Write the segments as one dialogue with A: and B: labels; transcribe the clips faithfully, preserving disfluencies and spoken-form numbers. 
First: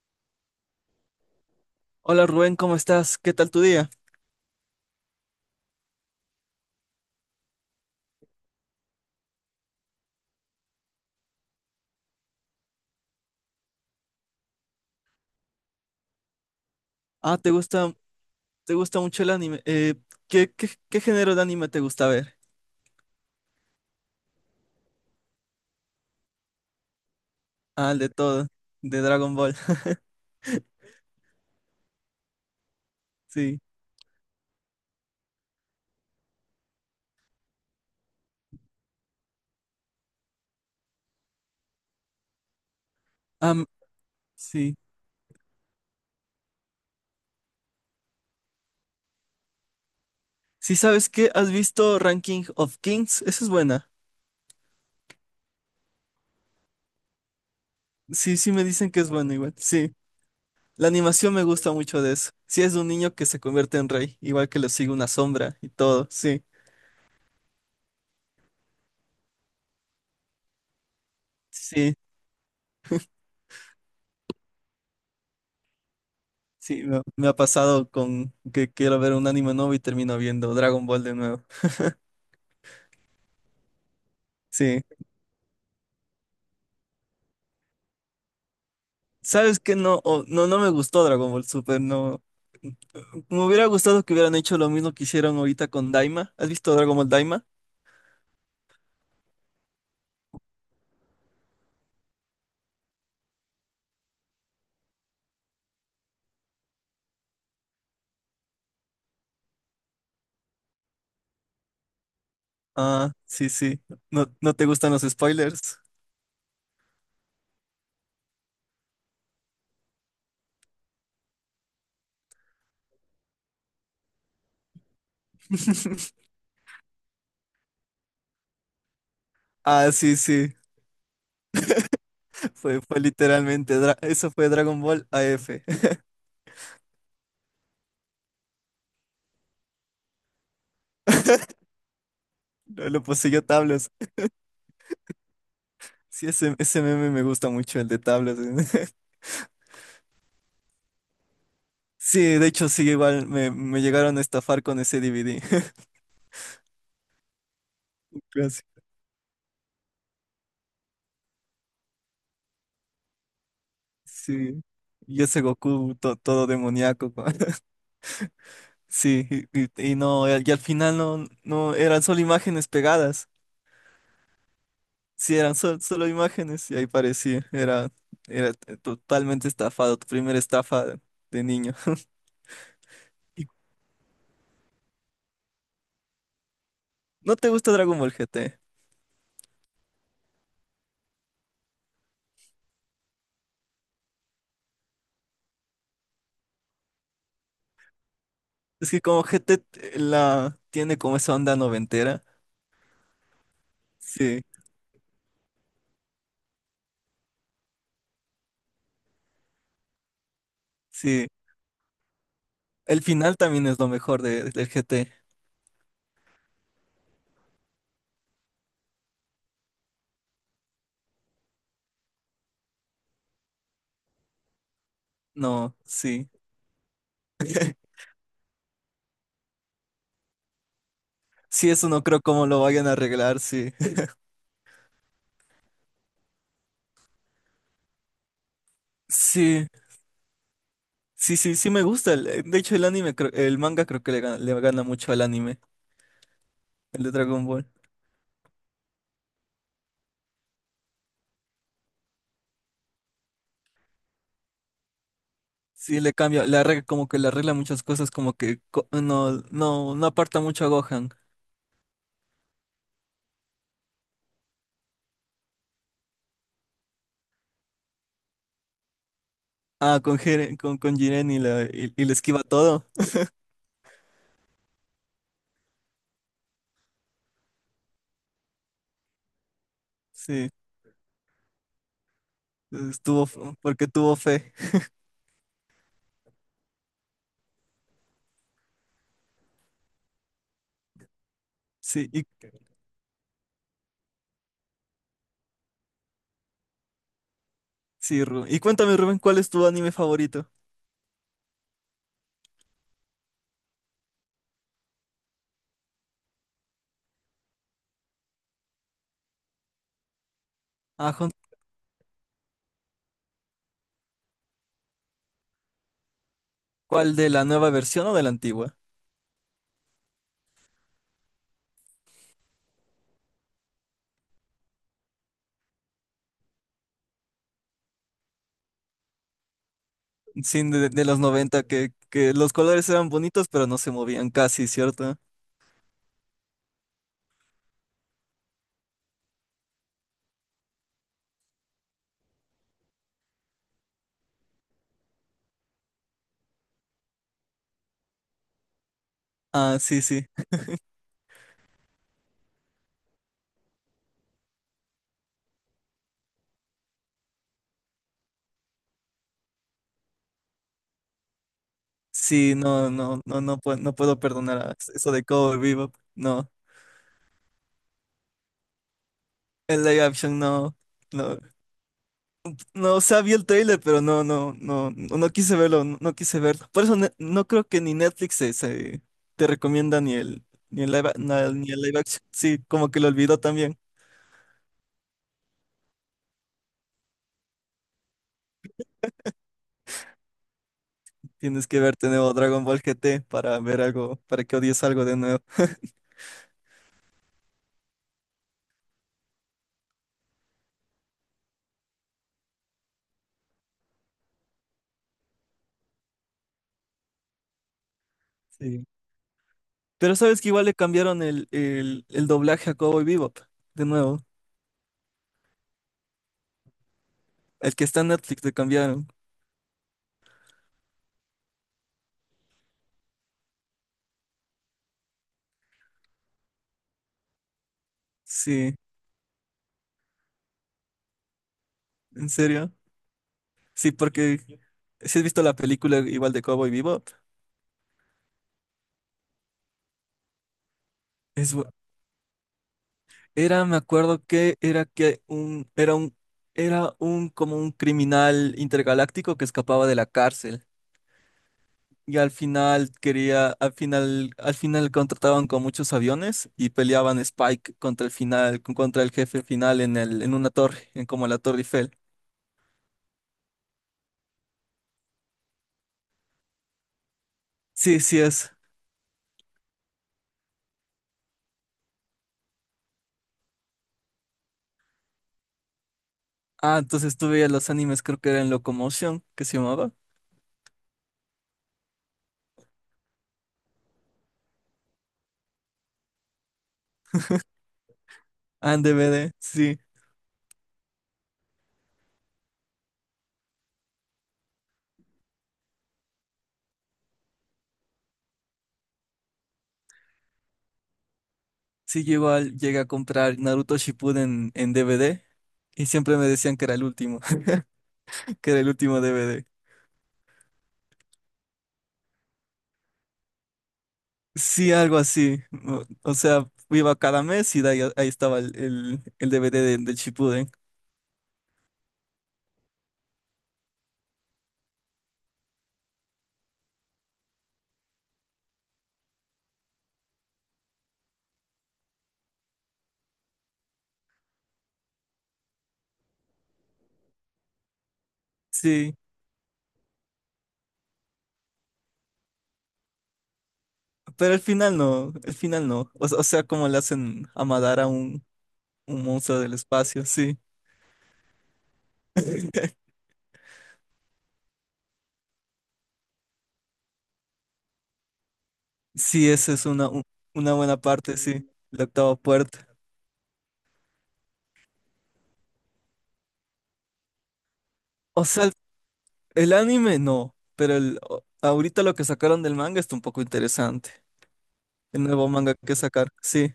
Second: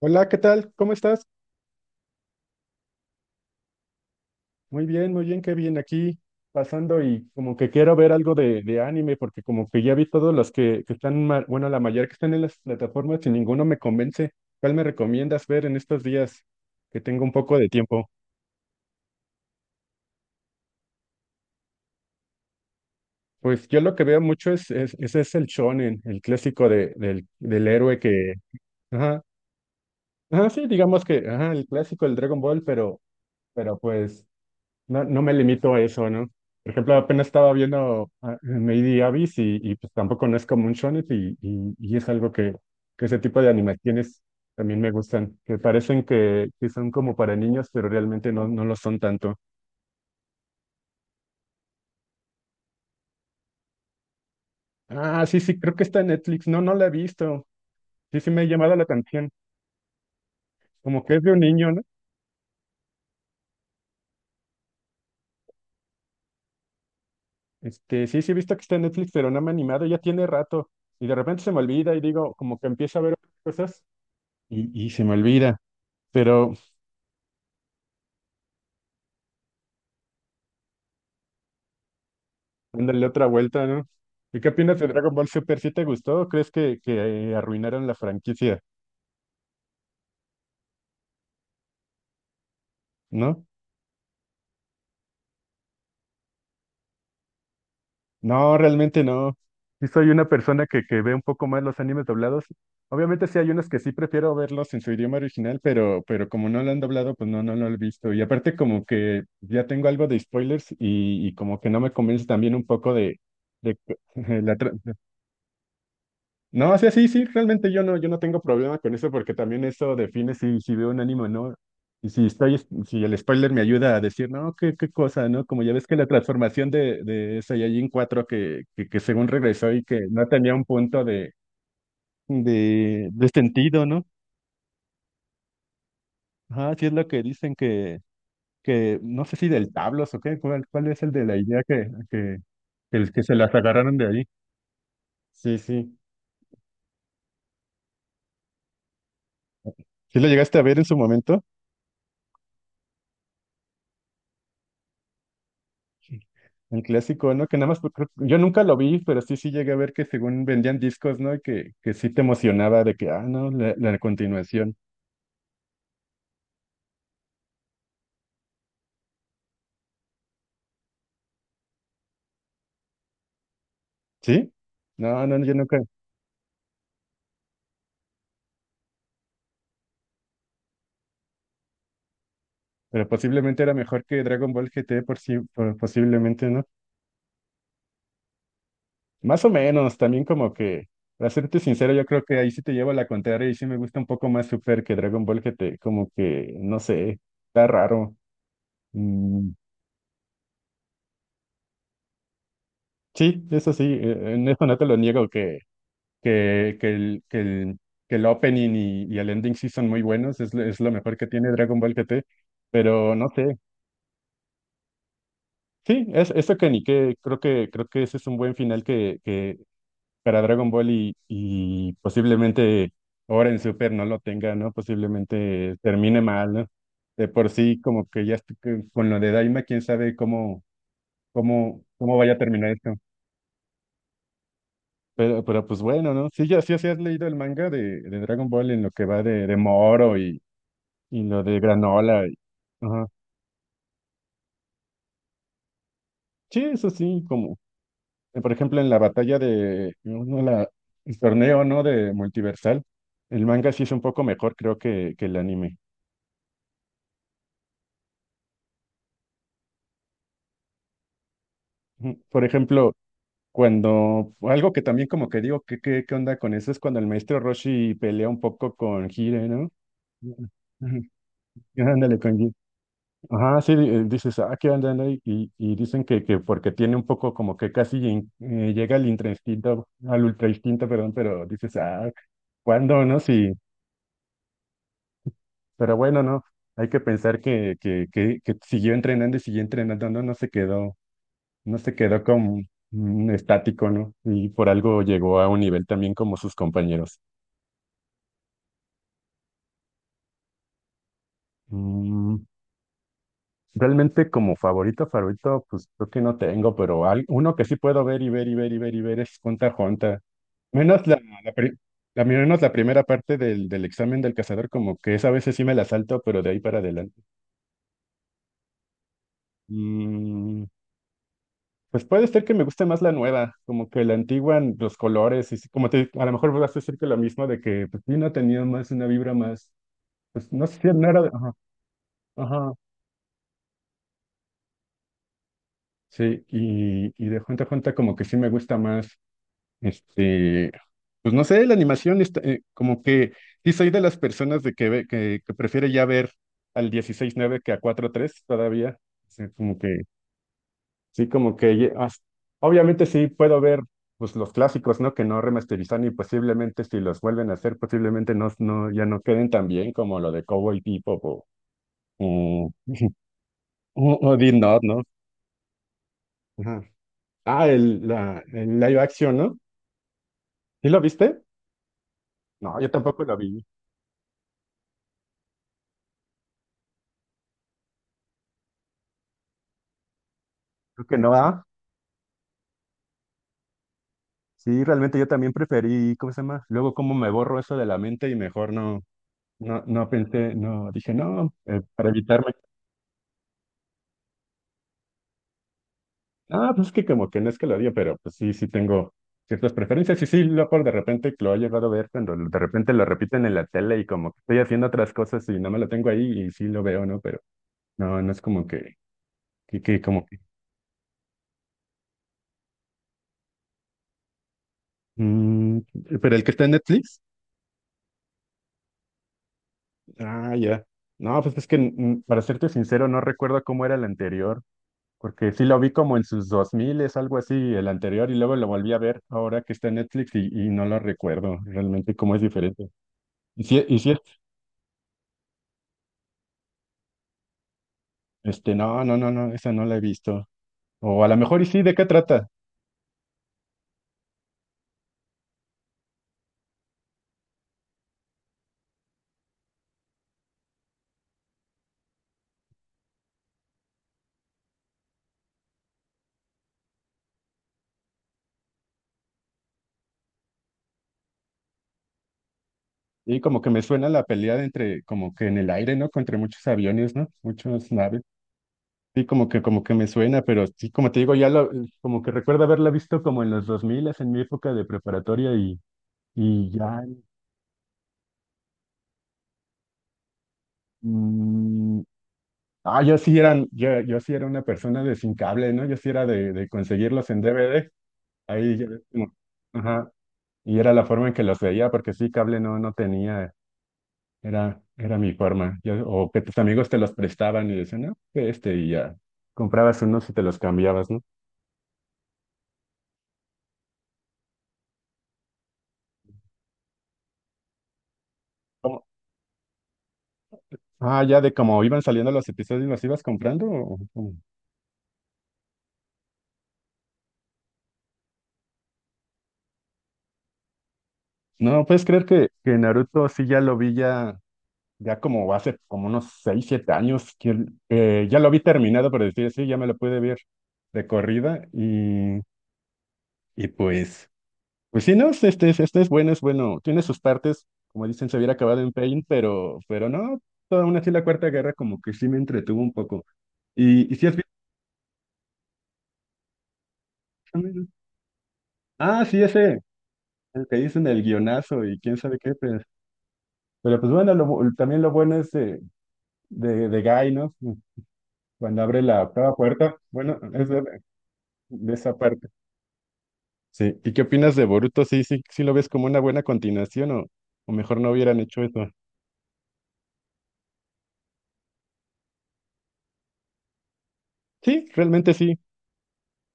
A: Hola, ¿qué tal? ¿Cómo estás?
B: Hola Rubén, ¿cómo estás? ¿Qué tal tu día?
A: Muy bien, muy bien, qué bien aquí pasando y como que quiero ver algo de, de anime porque como que ya vi todos los que, que están, ma- bueno, la mayoría que están en las plataformas y ninguno me convence. ¿Cuál me recomiendas ver en estos días que tengo un
B: Ah, ¿te
A: poco de
B: gusta,
A: tiempo?
B: te gusta mucho el anime? Eh, ¿qué, qué, qué género de anime te gusta ver?
A: Pues yo lo que veo mucho es, es, ese es el shonen, el clásico de, del, del
B: Ah,
A: héroe
B: el de
A: que,
B: todo, de
A: ajá,
B: Dragon Ball.
A: ajá, sí, digamos que, ajá, el clásico, el Dragon Ball, pero,
B: Sí.
A: pero pues... no, no me limito a eso, ¿no? Por ejemplo, apenas estaba viendo ah, Lady Abyss y, y pues tampoco no es como un shonen y, y, y es algo que, que ese tipo de
B: Am-
A: animaciones
B: sí.
A: también me gustan, que parecen que, que son como para niños, pero realmente no, no lo son tanto.
B: Sí, ¿sabes qué? ¿Has visto Ranking of Kings? Esa es buena.
A: Ah, sí, sí, creo que está en Netflix. No, no la he visto. Sí, sí
B: Sí,
A: me ha
B: sí me
A: llamado la
B: dicen que es
A: atención.
B: buena igual. Sí. La
A: Como que es de
B: animación
A: un
B: me
A: niño,
B: gusta
A: ¿no?
B: mucho de eso. Sí, es de un niño que se convierte en rey, igual que le sigue una sombra y todo. Sí.
A: Este, sí, sí he visto que está en Netflix, pero no me ha animado, ya tiene rato. Y de repente se me olvida
B: Sí,
A: y digo, como que empiezo a ver otras cosas y, y se me olvida. Pero
B: sí, me, me ha pasado con que quiero ver un anime nuevo y termino viendo Dragon Ball de nuevo.
A: ándale, otra vuelta, ¿no? ¿Y qué opinas
B: Sí.
A: de Dragon Ball Super? ¿Sí te gustó o crees que, que eh, arruinaron la franquicia?
B: ¿Sabes qué? No, o- no, no me gustó Dragon Ball Super, no. Me
A: ¿No?
B: hubiera gustado que hubieran hecho lo mismo que hicieron ahorita con Daima. ¿Has visto Dragon Ball Daima?
A: No, realmente no. Sí soy una persona que, que ve un poco más los animes doblados. Obviamente sí hay unos que sí prefiero verlos en su idioma original, pero, pero como no lo han doblado, pues no, no, no lo he visto. Y aparte como que ya tengo algo de spoilers y, y como que no me convence también un poco
B: Ah,
A: de,
B: sí,
A: de
B: sí. ¿No, no
A: la
B: te
A: trama.
B: gustan los spoilers?
A: No, o sea, sí, sí, realmente yo no, yo no tengo problema con eso porque también eso define si, si veo un anime o no. Y si estoy, es- si el spoiler me ayuda a decir, no, qué, qué cosa, ¿no? Como ya ves que la transformación de, de Saiyajin cuatro que, que, que según regresó y
B: Ah,
A: que
B: sí,
A: no
B: sí.
A: tenía un punto de,
B: Fue, fue
A: de, de
B: literalmente,
A: sentido,
B: dra-
A: ¿no?
B: eso fue Dragon Ball A F.
A: Ajá, sí es lo que dicen que, que no sé si del tablos o qué, cuál, cuál es el de la idea que, que,
B: Lo, lo
A: que, que se
B: poseyó
A: las
B: Tablas.
A: agarraron de ahí. Sí, sí.
B: Sí, ese, ese meme me gusta mucho, el de Tablas.
A: ¿Sí lo llegaste a ver en su momento?
B: Sí, de hecho, sí, igual me, me llegaron a estafar con ese D V D.
A: El clásico, ¿no? Que nada más, por- creo- yo nunca
B: Gracias.
A: lo vi, pero sí, sí llegué a ver que según vendían discos, ¿no? Y que, que sí te emocionaba de que, ah, no, la, la
B: Sí.
A: continuación.
B: Y ese Goku to- todo demoníaco. Sí, y, y- y no, y al final no, no, eran solo imágenes pegadas.
A: ¿Sí? No,
B: Sí,
A: no, yo
B: eran
A: nunca.
B: sol- solo imágenes y ahí parecía. Era, era t- totalmente estafado, tu primera estafa de, de niño.
A: Pero
B: ¿Y
A: posiblemente era mejor que Dragon Ball G T, por sí, por- posiblemente, ¿no?
B: no te gusta Dragon Ball G T?
A: Más o menos, también como que, para serte sincero, yo creo que ahí sí te llevo la contraria y sí me gusta un poco más Super que Dragon Ball G T, como que, no sé, está raro.
B: Es que como GT
A: Mm,
B: t- t- la tiene como esa onda noventera.
A: sí, eso sí, eh,
B: Sí,
A: en eso no te lo niego, que, que el, que el, que el opening y, y el ending sí son muy buenos, es, lo- es lo mejor
B: sí.
A: que tiene Dragon Ball G T,
B: El
A: pero no
B: final
A: sé.
B: también es lo mejor de, del G T.
A: Sí, es eso que ni que creo que creo que ese es un buen final que, que para Dragon Ball y, y posiblemente ahora en Super no lo tenga, ¿no?
B: No,
A: Posiblemente termine
B: sí.
A: mal, ¿no? De por sí, como que ya estoy que- con lo de Daima, quién sabe cómo,
B: Sí,
A: cómo,
B: eso no
A: cómo
B: creo
A: vaya a
B: cómo lo
A: terminar
B: vayan a
A: esto.
B: arreglar, sí.
A: Pero, pero pues bueno, ¿no? Sí, ya sí, sí has leído el manga de, de Dragon Ball en lo que va de, de
B: Sí.
A: Moro. Y
B: Sí,
A: lo
B: sí,
A: de
B: sí me gusta.
A: granola. Y-
B: el- De hecho, el
A: Ajá.
B: anime, creo- el manga creo que le gana, le gana mucho al anime,
A: Sí, eso
B: el de
A: sí,
B: Dragon
A: como,
B: Ball.
A: eh, por ejemplo, en la batalla de, no, no, la, el torneo, ¿no? De Multiversal, el manga sí es un poco mejor, creo, que, que el anime.
B: Sí, le cambia, le arregla, como que le arregla muchas cosas, como que co- no, no, no aparta mucho a Gohan.
A: Ujú. Por ejemplo, cuando, algo que también como que digo, ¿qué, qué, qué onda con eso? Es cuando el maestro Roshi pelea un poco con Hire, ¿no?
B: Ah, con
A: Ujú.
B: Jiren, con, con
A: Ujú.
B: Jiren y, la, y, y le
A: Ándale, con
B: esquiva
A: Hire.
B: todo.
A: Ajá, sí, eh, dices, ah, ¿qué onda? No?" Y, y, y dicen que, que porque tiene un poco como que casi in- eh, llega al intra instinto, al ultra
B: Sí,
A: instinto, perdón, pero dices, ah, ¿cuándo, no?
B: estuvo, f-
A: Sí,
B: porque tuvo fe.
A: pero bueno, no. Hay que pensar que, que, que, que siguió entrenando y siguió entrenando, no, no se quedó, no se
B: Sí,
A: quedó
B: y,
A: como mm, estático, ¿no? Y por algo llegó a un nivel también como sus compañeros.
B: sí, Ru- y cuéntame, Rubén, ¿cuál es tu anime favorito?
A: Mm, realmente como favorito, favorito, pues creo que no tengo, pero al- uno que sí puedo ver y ver y ver y ver y ver es Junta Jonta. Menos
B: Ah,
A: la,
B: Jun-
A: la, pri- la- menos la primera parte del, del examen del cazador, como que esa a veces sí me la salto, pero de ahí para
B: ¿cuál
A: adelante.
B: de la nueva versión o de la antigua?
A: Mm, pues puede ser que me guste más la nueva, como que la antigua, n- los colores, y sí, como te, a lo mejor vas a decir que lo mismo de que pues sí, no tenía más una vibra más, pues
B: Sí,
A: no
B: de,
A: sé,
B: de
A: no
B: los
A: era, de- ajá,
B: noventa que, que los
A: ajá,
B: colores eran bonitos, pero no se movían casi, ¿cierto?
A: sí, y, y de Junta a Junta como que sí me gusta más, este, pues no sé, la animación, está, eh, como que sí soy de las personas de que, ve- que, que prefiere ya ver al dieciséis nueve que a cuatro tres todavía, o sea, como
B: Ah,
A: que
B: sí, sí.
A: sí, como que ye- as- obviamente sí puedo ver pues los clásicos, ¿no? Que no remasterizan y posiblemente si los vuelven a hacer, posiblemente no, no, ya no queden tan bien como lo de Cowboy Bebop o,
B: Sí,
A: o,
B: no, no, no, no puedo, no
A: o-
B: puedo
A: o Death
B: perdonar a
A: Note, ¿no?
B: eso de Cowboy Bebop. No,
A: Ajá. Ah, el, la, el live action, ¿no?
B: el live action no,
A: ¿Sí lo
B: no,
A: viste? No, yo
B: no, o sea,
A: tampoco
B: vi
A: lo
B: el
A: vi.
B: trailer, pero no, no, no, no, no quise verlo, no, no quise verlo. Por eso ne- no creo que ni Netflix se, se- te recomienda ni el, ni el
A: Creo
B: live, a-
A: que no,
B: na-
A: ah.
B: ni el live action. Sí, como que lo olvidó también.
A: Sí, realmente yo también preferí, ¿cómo se llama? Luego como me borro eso de la mente y mejor no, no, no pensé, no, dije no,
B: Tienes que
A: eh,
B: verte
A: para
B: nuevo
A: evitarme.
B: Dragon Ball G T para ver algo, para que odies algo de nuevo.
A: Ah, pues es que como que no es que lo odie, pero pues sí, sí tengo ciertas preferencias. Y sí, loco, de repente lo he llegado a ver cuando de repente lo repiten en la tele y como que estoy haciendo otras cosas y no me lo tengo ahí y sí lo veo, ¿no? Pero no, no es como
B: Sí.
A: que, que, que
B: Pero
A: como que...
B: sabes que igual le cambiaron el, el, el doblaje a Cowboy Bebop, de nuevo.
A: mm, pero el que está en Netflix,
B: El que está en Netflix le cambiaron.
A: ah, ya. No, pues es que mm, para serte sincero, no recuerdo cómo era el anterior, porque sí lo vi como en sus dos mil es algo así, el anterior, y luego lo
B: Sí.
A: volví a ver ahora que está en Netflix y, y no lo recuerdo realmente
B: ¿En
A: cómo es
B: serio?
A: diferente. Y sí
B: Sí,
A: y sí.
B: porque si has visto la película igual de Cowboy Bebop,
A: Este, no, no, no, no, esa no la he visto. O a lo
B: es,
A: mejor y
B: bu-
A: sí, ¿de qué trata?
B: era, me acuerdo que era que un, era un, era un como un criminal intergaláctico que escapaba de la cárcel. Y al final quería, al final, al final contrataban con muchos aviones y peleaban Spike contra el final, contra el jefe final en el, en una torre, en como la Torre Eiffel.
A: Y como que me suena la pelea de entre, como que en el aire, ¿no? Contra muchos aviones, ¿no? Muchas
B: Sí, sí
A: naves.
B: es.
A: Sí, como que, como que me suena, pero sí, como te digo, ya lo, como que recuerdo haberla visto como en los dos mil, en mi época de preparatoria y, y
B: Ah,
A: ya,
B: entonces tú veías los animes, creo que era en Locomotion, que se llamaba.
A: mm, ah, yo sí eran, yo, yo sí era una persona de sin cable, ¿no? Yo sí era de, de conseguirlos en D V D,
B: Ah,
A: ahí,
B: en
A: ya ves
B: D V D,
A: como,
B: sí.
A: ajá, y era la forma en que los veía, porque sí, cable no, no tenía. Era, era mi forma. Yo- o que tus amigos te los prestaban y decían, no, que este, y ya. Comprabas unos y te los cambiabas, ¿no?
B: Sí, yo igual llegué a comprar Naruto Shippuden en D V D y siempre me decían que era el último, que era el último
A: Como-
B: D V D.
A: Ah, ya de cómo iban saliendo los episodios, ¿los ibas comprando? o- o-
B: Sí, algo así. O, o sea, iba cada mes y de ahí, ahí estaba el, el, el D V D de- del Shippuden.
A: No, puedes creer que, que Naruto sí ya lo vi ya, ya como hace como unos seis siete años, que, que ya lo vi terminado, por decir así, ya me lo pude ver de corrida y, y pues. Pues sí, no, este, este, es- este es bueno, es bueno. Tiene sus partes, como dicen, se hubiera acabado en
B: Sí,
A: Pain, pero, pero no, toda una así la Cuarta Guerra como que sí me entretuvo un poco. Y, y si
B: pero
A: has
B: el
A: visto
B: final no, el final no. O, o sea, como le hacen a Madara
A: también.
B: un, un
A: Ah,
B: monstruo
A: sí,
B: del
A: ese,
B: espacio, sí.
A: el que dicen el guionazo y quién sabe qué, pero, pero pues bueno, lo bu- también lo bueno es de, de, de Guy, ¿no? Cuando abre la
B: Sí, esa
A: octava
B: es una,
A: puerta,
B: u-
A: bueno,
B: una
A: es
B: buena
A: de,
B: parte, sí, la
A: de esa
B: octava
A: parte.
B: puerta.
A: Sí, ¿y qué opinas de Boruto? Sí, sí, sí lo ves como una buena continuación o, o mejor no
B: O
A: hubieran
B: sea,
A: hecho eso.
B: el anime no, pero el, o- ahorita lo que sacaron del manga está un poco interesante.
A: Sí,
B: El nuevo
A: realmente
B: manga
A: sí.
B: que sacar, sí.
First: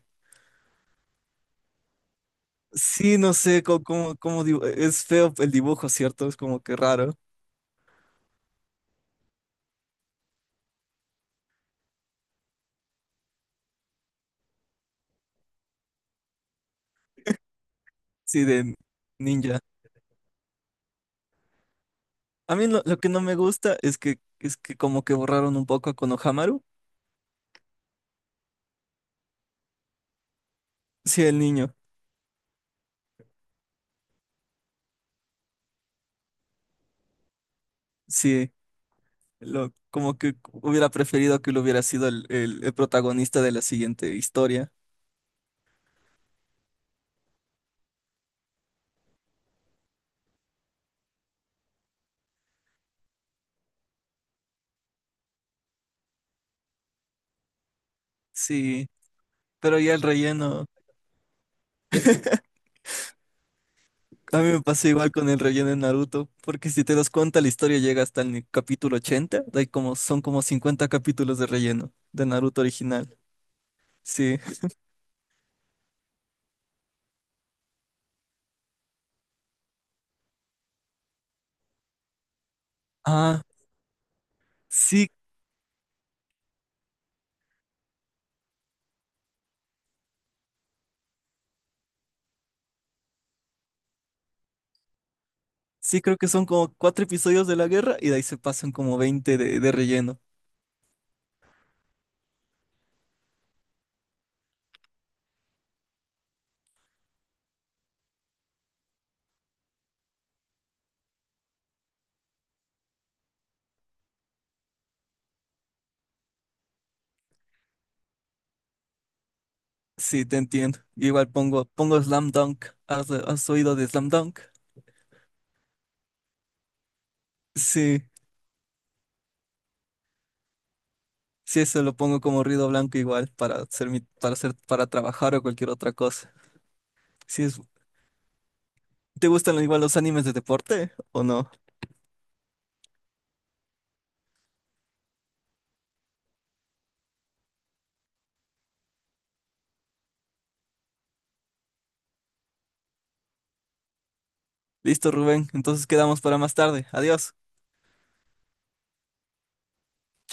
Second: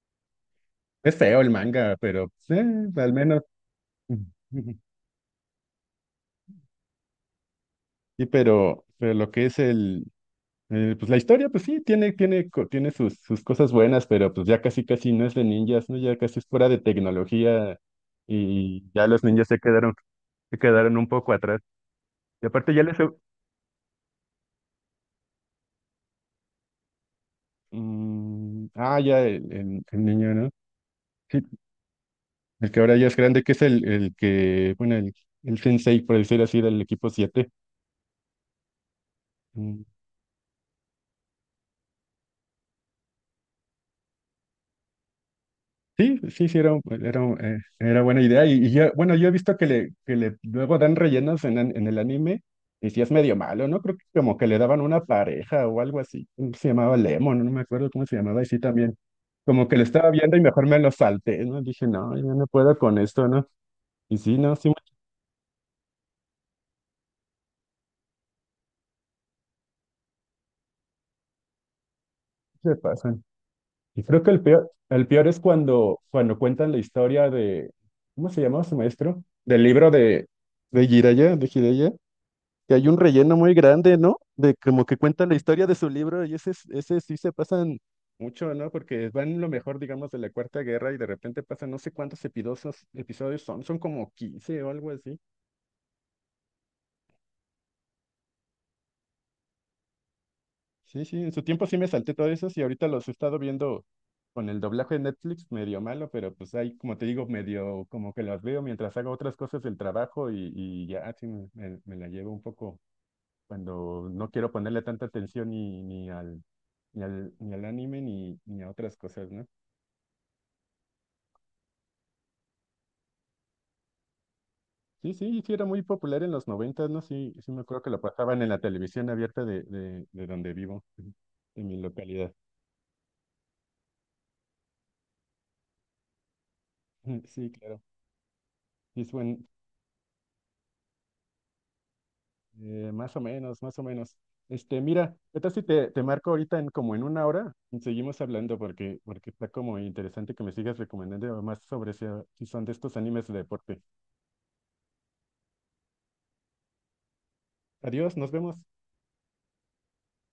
A: Es feo el manga, pero pues, eh, al
B: Sí, no
A: menos.
B: sé cómo, cómo, cómo dibu- es feo el dibujo, ¿cierto? Es como que raro.
A: Y pero, pero lo que es el, eh, pues la historia, pues sí, tiene, tiene, co- tiene sus, sus cosas buenas, pero pues ya casi casi no es de ninjas, ¿no? Ya casi es fuera de tecnología
B: Sí, de
A: y ya los ninjas se
B: ninja.
A: quedaron, se quedaron un poco atrás. Y
B: A mí
A: aparte
B: lo,
A: ya les...
B: lo que no me gusta es que es que como que borraron un poco a Konohamaru.
A: mm, ah, ya el, el, el niño, ¿no?
B: Sí, el
A: Sí,
B: niño.
A: el que ahora ya es grande, que es el, el que, bueno, el, el sensei, por decir así, del equipo siete.
B: Sí, lo,
A: Mm.
B: como que hubiera preferido que lo hubiera sido el, el el protagonista de la siguiente historia.
A: Sí, sí, sí, era, un- era, un- eh, era buena idea. Y, y yo- bueno, yo he visto que le, que le luego dan rellenos en, an- en el anime, y sí es medio malo, ¿no? Creo que como que le daban una pareja o algo así. Se llamaba Lemon, no me acuerdo cómo se llamaba, y sí
B: Sí,
A: también. Como que
B: pero
A: lo
B: ya el
A: estaba viendo y
B: relleno.
A: mejor me lo salté, ¿no? Dije, no, yo no puedo con esto, ¿no? Y sí,
B: A mí
A: no,
B: me
A: sí
B: pasa igual con el relleno de Naruto, porque si te das cuenta, la historia llega hasta el capítulo ochenta, hay como, son como cincuenta capítulos de relleno de Naruto
A: se
B: original.
A: pasan. Y creo que
B: Sí.
A: el peor, el peor es cuando, cuando cuentan la historia de, ¿cómo se llamaba su maestro? Del libro de, de Jiraiya, de Jiraiya, que hay un relleno
B: Ah,
A: muy grande, ¿no? De como que
B: sí,
A: cuenta la historia de su libro y ese, es- ese sí se pasan mucho, ¿no? Porque van lo mejor, digamos, de la Cuarta Guerra y de repente pasan no sé cuántos epidosos- episodios son, son como quince o algo así.
B: sí, creo que son como cuatro episodios de la guerra y de ahí se pasan como veinte de, de relleno.
A: Sí, sí, en su tiempo sí me salté todos esos y ahorita los he estado viendo con el doblaje de Netflix, medio malo, pero pues ahí, como te digo, medio como que los veo mientras hago otras cosas del trabajo y, y ya, así me, me- me la llevo un poco cuando no quiero ponerle tanta atención ni, ni al, ni al, ni al anime ni, ni a otras cosas, ¿no?
B: Sí, te entiendo. Igual pongo, pongo Slam Dunk. ¿Has, has oído de Slam Dunk?
A: Sí, sí, sí, era muy popular en los noventas, ¿no? Sí, sí me acuerdo que lo
B: Sí,
A: pasaban en la televisión abierta de, de, de donde vivo,
B: sí,
A: de mi
B: eso lo pongo
A: localidad.
B: como ruido blanco igual para hacer mi, para hacer, para trabajar o cualquier otra cosa. Sí,
A: Sí,
B: es,
A: claro. Sí, es
B: ¿te
A: buen,
B: gustan igual los animes de deporte o no?
A: eh, más o menos, más o menos. Este, mira, ¿qué tal si te, te marco ahorita en como en una hora? Y seguimos hablando porque, porque está como interesante que me sigas recomendando más sobre si, si son de estos animes de deporte.
B: Listo, Rubén. Entonces quedamos para más tarde. Adiós.
A: Adiós, nos vemos.
B: Chao.